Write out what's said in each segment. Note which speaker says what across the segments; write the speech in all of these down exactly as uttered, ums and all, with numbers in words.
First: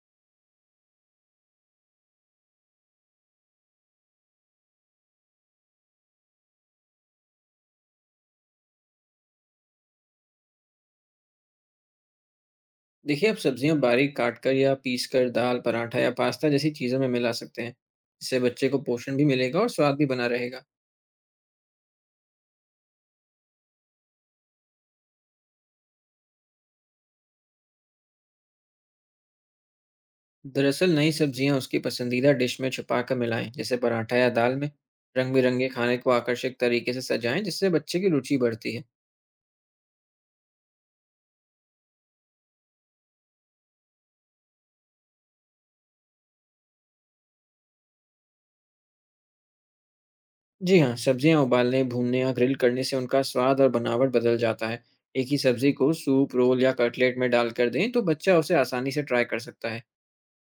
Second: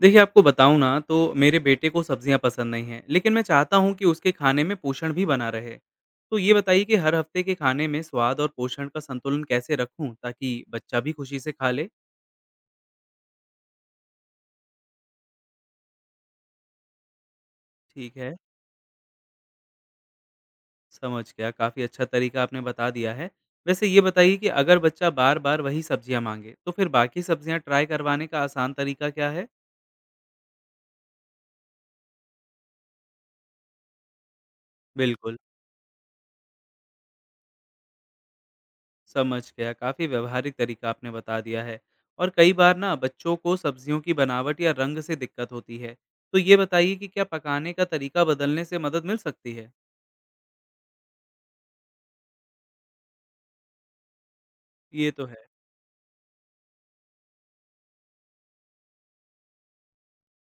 Speaker 1: देखिए, आपको बताऊँ ना तो मेरे बेटे को सब्जियाँ पसंद नहीं हैं, लेकिन मैं चाहता हूँ कि उसके खाने में पोषण भी बना रहे। तो ये बताइए कि हर हफ्ते के खाने में स्वाद और पोषण का संतुलन कैसे रखूँ ताकि बच्चा भी खुशी से खा ले?
Speaker 2: देखिए, आप सब्जियाँ बारीक काटकर या पीसकर दाल, पराठा या पास्ता जैसी चीज़ों में मिला सकते हैं।
Speaker 1: ठीक है,
Speaker 2: इससे बच्चे को पोषण भी मिलेगा और स्वाद भी बना रहेगा।
Speaker 1: समझ गया। काफ़ी अच्छा तरीका आपने बता दिया है। वैसे ये बताइए कि अगर बच्चा बार-बार वही सब्जियाँ माँगे, तो फिर बाकी सब्जियाँ ट्राई करवाने का आसान तरीका क्या है?
Speaker 2: दरअसल, नई सब्जियाँ उसकी पसंदीदा डिश में छुपाकर मिलाएँ, जैसे पराठा या दाल में।
Speaker 1: बिल्कुल।
Speaker 2: रंग-बिरंगे खाने को आकर्षक तरीके से सजाएँ, जिससे बच्चे की रुचि बढ़ती है।
Speaker 1: समझ गया। काफ़ी व्यावहारिक तरीका आपने बता दिया है। और कई बार ना बच्चों को सब्जियों की बनावट या रंग से दिक्कत होती है। तो ये बताइए कि क्या पकाने का तरीका बदलने से मदद मिल सकती है?
Speaker 2: जी हाँ, सब्जियाँ उबालने, भूनने या ग्रिल करने से उनका स्वाद और बनावट बदल जाता है।
Speaker 1: ये तो
Speaker 2: एक
Speaker 1: है।
Speaker 2: ही सब्जी को सूप, रोल या कटलेट में डालकर दें, तो बच्चा उसे आसानी से ट्राई कर सकता है।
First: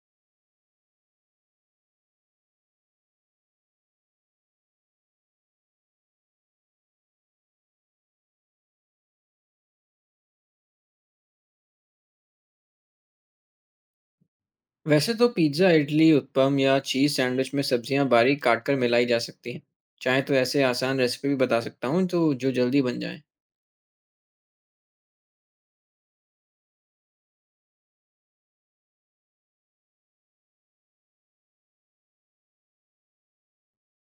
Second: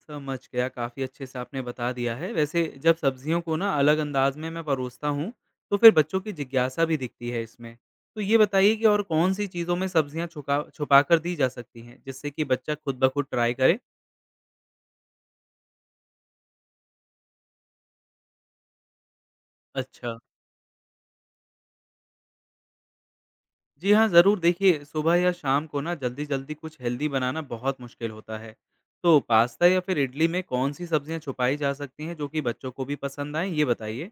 Speaker 1: समझ गया, काफ़ी अच्छे से आपने बता दिया है। वैसे जब सब्जियों को ना अलग अंदाज में मैं परोसता हूँ, तो फिर बच्चों की जिज्ञासा भी दिखती है इसमें। तो ये बताइए कि और कौन-सी चीज़ों में सब्जियाँ छुका छुपाकर दी जा सकती हैं, जिससे कि बच्चा खुद ब खुद ट्राई करे?
Speaker 2: वैसे तो पिज्ज़ा, इडली, उत्पम या चीज़ सैंडविच में सब्जियां बारीक काटकर मिलाई जा सकती हैं।
Speaker 1: अच्छा।
Speaker 2: चाहे तो ऐसे आसान रेसिपी भी बता सकता हूँ तो जो जल्दी बन जाए।
Speaker 1: जी हाँ, ज़रूर देखिए सुबह या शाम को ना जल्दी-जल्दी कुछ हेल्दी बनाना बहुत मुश्किल होता है। तो पास्ता या फिर इडली में कौन-सी सब्जियाँ छुपाई जा सकती हैं जो कि बच्चों को भी पसंद आएँ, ये बताइए?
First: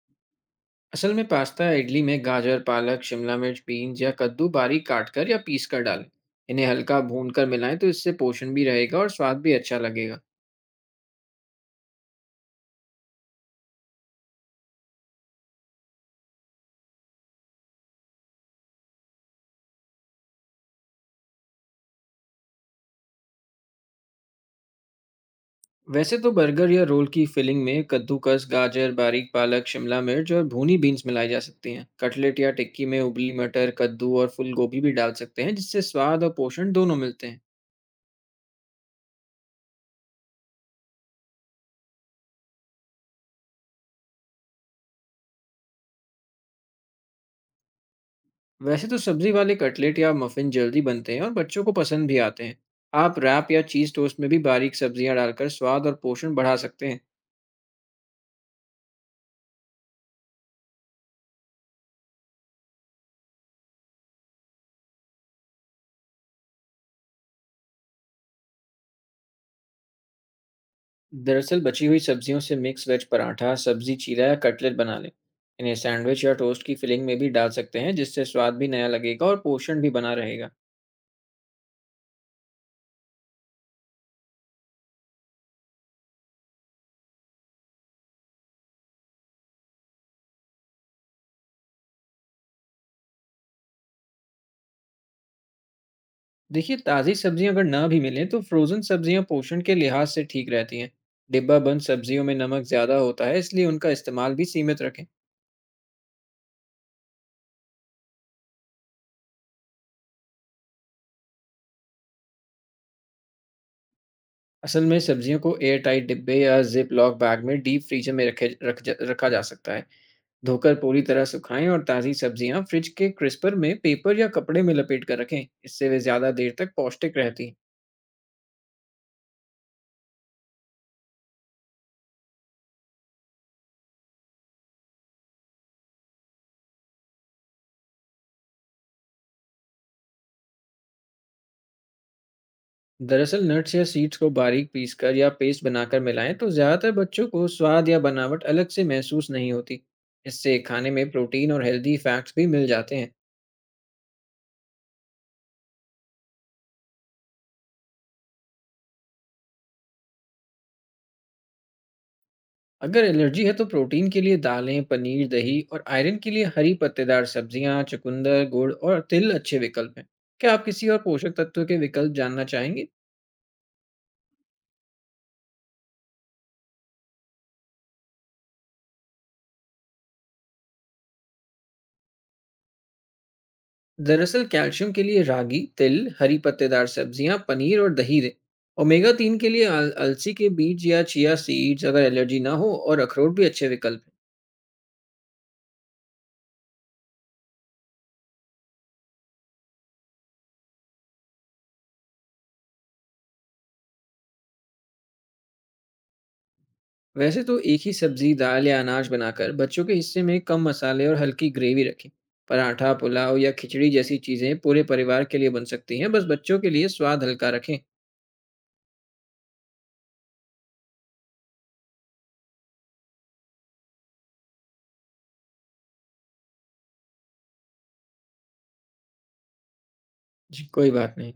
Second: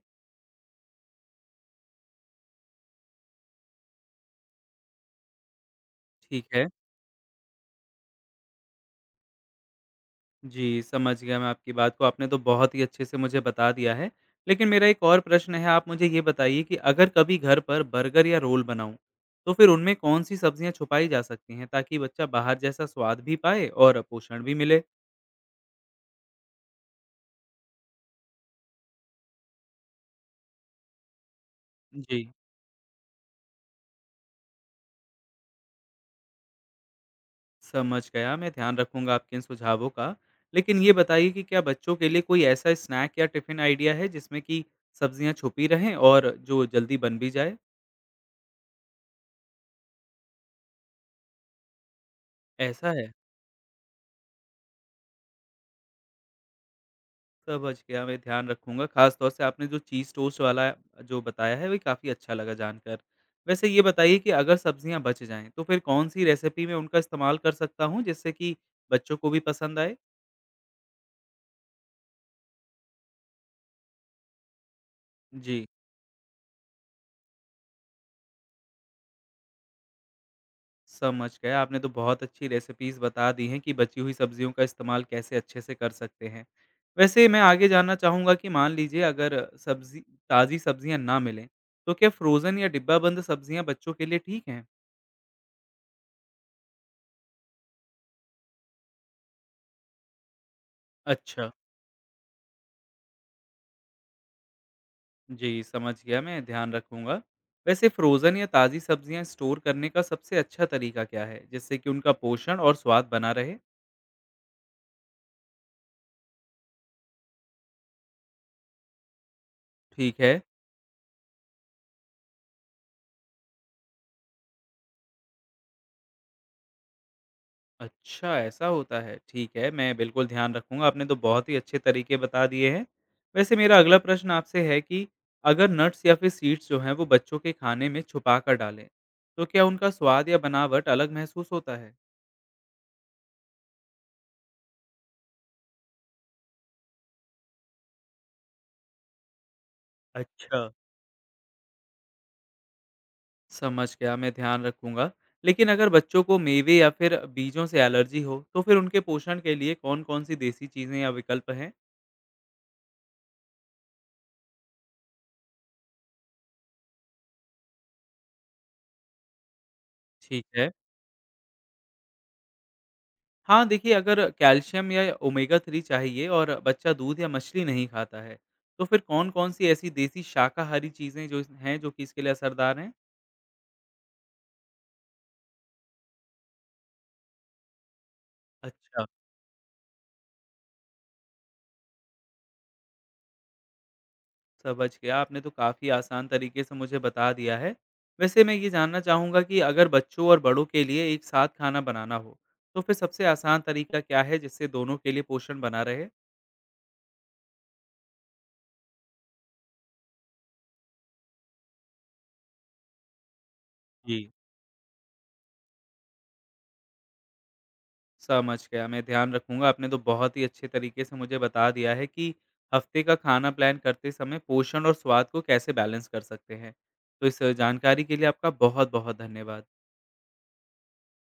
Speaker 2: असल में पास्ता या इडली में गाजर, पालक, शिमला मिर्च, बीन्स या कद्दू बारीक काटकर या पीस कर डालें।
Speaker 1: ठीक
Speaker 2: इन्हें
Speaker 1: है।
Speaker 2: हल्का भूनकर मिलाएं तो इससे पोषण भी रहेगा और स्वाद भी अच्छा लगेगा।
Speaker 1: जी, समझ गया मैं आपकी बात को, आपने तो बहुत ही अच्छे से मुझे बता दिया है। लेकिन मेरा एक और प्रश्न है, आप मुझे ये बताइए कि अगर कभी घर पर बर्गर या रोल बनाऊँ, तो फिर उनमें कौन-सी सब्जियाँ छुपाई जा सकती हैं ताकि बच्चा बाहर जैसा स्वाद भी पाए और पोषण भी मिले?
Speaker 2: वैसे तो बर्गर या रोल की फिलिंग में कद्दूकस, गाजर, बारीक पालक, शिमला मिर्च और भुनी बीन्स मिलाई जा सकती हैं।
Speaker 1: जी।
Speaker 2: कटलेट या टिक्की में उबली मटर, कद्दू और फूल गोभी भी डाल सकते हैं जिससे स्वाद और पोषण दोनों मिलते हैं।
Speaker 1: समझ गया, मैं ध्यान रखूँगा आपके इन सुझावों का। लेकिन ये बताइए कि क्या बच्चों के लिए कोई ऐसा स्नैक या टिफ़िन आइडिया है जिसमें कि सब्जियाँ छुपी रहें और जो जल्दी बन भी जाए?
Speaker 2: वैसे तो सब्जी वाले कटलेट या मफिन जल्दी बनते हैं और बच्चों को पसंद भी आते हैं।
Speaker 1: ऐसा है?
Speaker 2: आप रैप या चीज़ टोस्ट में भी बारीक सब्जियां डालकर स्वाद और पोषण बढ़ा सकते हैं।
Speaker 1: समझ गया, मैं ध्यान रखूँगा। ख़ास तौर से आपने जो चीज़ टोस्ट वाला जो बताया है, वो काफ़ी अच्छा लगा जानकर। वैसे ये बताइए कि अगर सब्जियाँ बच जाएँ, तो फिर कौन-सी रेसिपी में उनका इस्तेमाल कर सकता हूँ जिससे कि बच्चों को भी पसंद आए?
Speaker 2: दरअसल बची हुई सब्जियों से मिक्स वेज पराठा, सब्जी चीला या कटलेट बना लें।
Speaker 1: जी।
Speaker 2: इन्हें सैंडविच या टोस्ट की फिलिंग में भी डाल सकते हैं, जिससे स्वाद भी नया लगेगा और पोषण भी बना रहेगा।
Speaker 1: समझ गए। आपने तो बहुत अच्छी रेसिपीज़ बता दी हैं कि बची हुई सब्जियों का इस्तेमाल कैसे अच्छे से कर सकते हैं। वैसे मैं आगे जानना चाहूँगा कि मान लीजिए अगर सब्ज़ी ताज़ी सब्जियाँ ना मिलें, तो क्या फ़्रोज़न या डिब्बाबंद सब्जियाँ बच्चों के लिए ठीक हैं?
Speaker 2: देखिए, ताज़ी सब्जियां अगर ना भी मिलें तो फ्रोज़न सब्जियां पोषण के लिहाज से ठीक रहती हैं।
Speaker 1: अच्छा,
Speaker 2: डिब्बा बंद सब्जियों में नमक ज़्यादा होता है, इसलिए उनका इस्तेमाल भी सीमित रखें।
Speaker 1: जी समझ गया मैं ध्यान रखूँगा। वैसे फ़्रोज़न या ताज़ी सब्जियाँ स्टोर करने का सबसे अच्छा तरीका क्या है, जिससे कि उनका पोषण और स्वाद बना रहे?
Speaker 2: असल में सब्जियों को एयर टाइट डिब्बे या जिप लॉक बैग में डीप फ्रीजर में रखे रख जा, रखा जा सकता है।
Speaker 1: ठीक है।
Speaker 2: धोकर पूरी तरह सुखाएं, और ताज़ी सब्जियां फ्रिज के क्रिस्पर में पेपर या कपड़े में लपेट कर रखें, इससे वे ज़्यादा देर तक पौष्टिक रहती हैं।
Speaker 1: अच्छा, ऐसा होता है। ठीक है, मैं बिल्कुल ध्यान रखूँगा। आपने तो बहुत ही अच्छे तरीके बता दिए हैं। वैसे मेरा अगला प्रश्न आपसे है कि अगर नट्स या फिर सीड्स जो हैं, वो बच्चों के खाने में छुपा कर डालें, तो क्या उनका स्वाद या बनावट अलग महसूस होता है?
Speaker 2: दरअसल नट्स या सीड्स को बारीक पीसकर या पेस्ट बनाकर मिलाएं तो ज़्यादातर बच्चों को स्वाद या बनावट अलग से महसूस नहीं होती। इससे
Speaker 1: अच्छा,
Speaker 2: खाने में प्रोटीन और हेल्दी फैट्स भी मिल जाते हैं।
Speaker 1: समझ गया, मैं ध्यान रखूँगा। लेकिन अगर बच्चों को मेवे या फिर बीजों से एलर्जी हो, तो फिर उनके पोषण के लिए कौन-कौन सी देसी चीज़ें या विकल्प हैं?
Speaker 2: अगर एलर्जी है तो प्रोटीन के लिए दालें, पनीर, दही और आयरन के लिए हरी पत्तेदार सब्जियां, चुकंदर, गुड़ और तिल अच्छे विकल्प हैं।
Speaker 1: ठीक
Speaker 2: क्या आप
Speaker 1: है।
Speaker 2: किसी और पोषक तत्व के विकल्प जानना चाहेंगे?
Speaker 1: हाँ देखिए, अगर कैल्शियम या ओमेगा थ्री चाहिए और बच्चा दूध या मछली नहीं खाता है, तो फिर कौन कौन सी ऐसी देसी शाकाहारी चीज़ें जो इस- हैं जो कि इसके लिए असरदार हैं?
Speaker 2: दरअसल कैल्शियम के लिए रागी, तिल, हरी पत्तेदार सब्जियां, पनीर और दही दें।
Speaker 1: अच्छा,
Speaker 2: ओमेगा तीन के लिए अल- अलसी के बीज या चिया सीड्स, अगर एलर्जी ना हो, और अखरोट भी अच्छे विकल्प हैं।
Speaker 1: समझ गया, आपने तो काफ़ी आसान तरीके से मुझे बता दिया है। वैसे मैं ये जानना चाहूँगा कि अगर बच्चों और बड़ों के लिए एक साथ खाना बनाना हो, तो फिर सबसे आसान तरीका क्या है जिससे दोनों के लिए पोषण बना रहे?
Speaker 2: वैसे तो एक ही सब्जी, दाल या अनाज बनाकर बच्चों के हिस्से में कम मसाले और हल्की ग्रेवी रखें। पराठा, पुलाव या खिचड़ी जैसी
Speaker 1: जी,
Speaker 2: चीजें पूरे परिवार के लिए बन सकती हैं। बस बच्चों के लिए स्वाद हल्का रखें।
Speaker 1: समझ गया, मैं ध्यान रखूँगा। आपने तो बहुत ही अच्छे तरीके से मुझे बता दिया है कि हफ्ते का खाना प्लान करते समय पोषण और स्वाद को कैसे बैलेंस कर सकते हैं। तो इस जानकारी के लिए आपका बहुत-बहुत धन्यवाद।
Speaker 2: जी, कोई बात नहीं।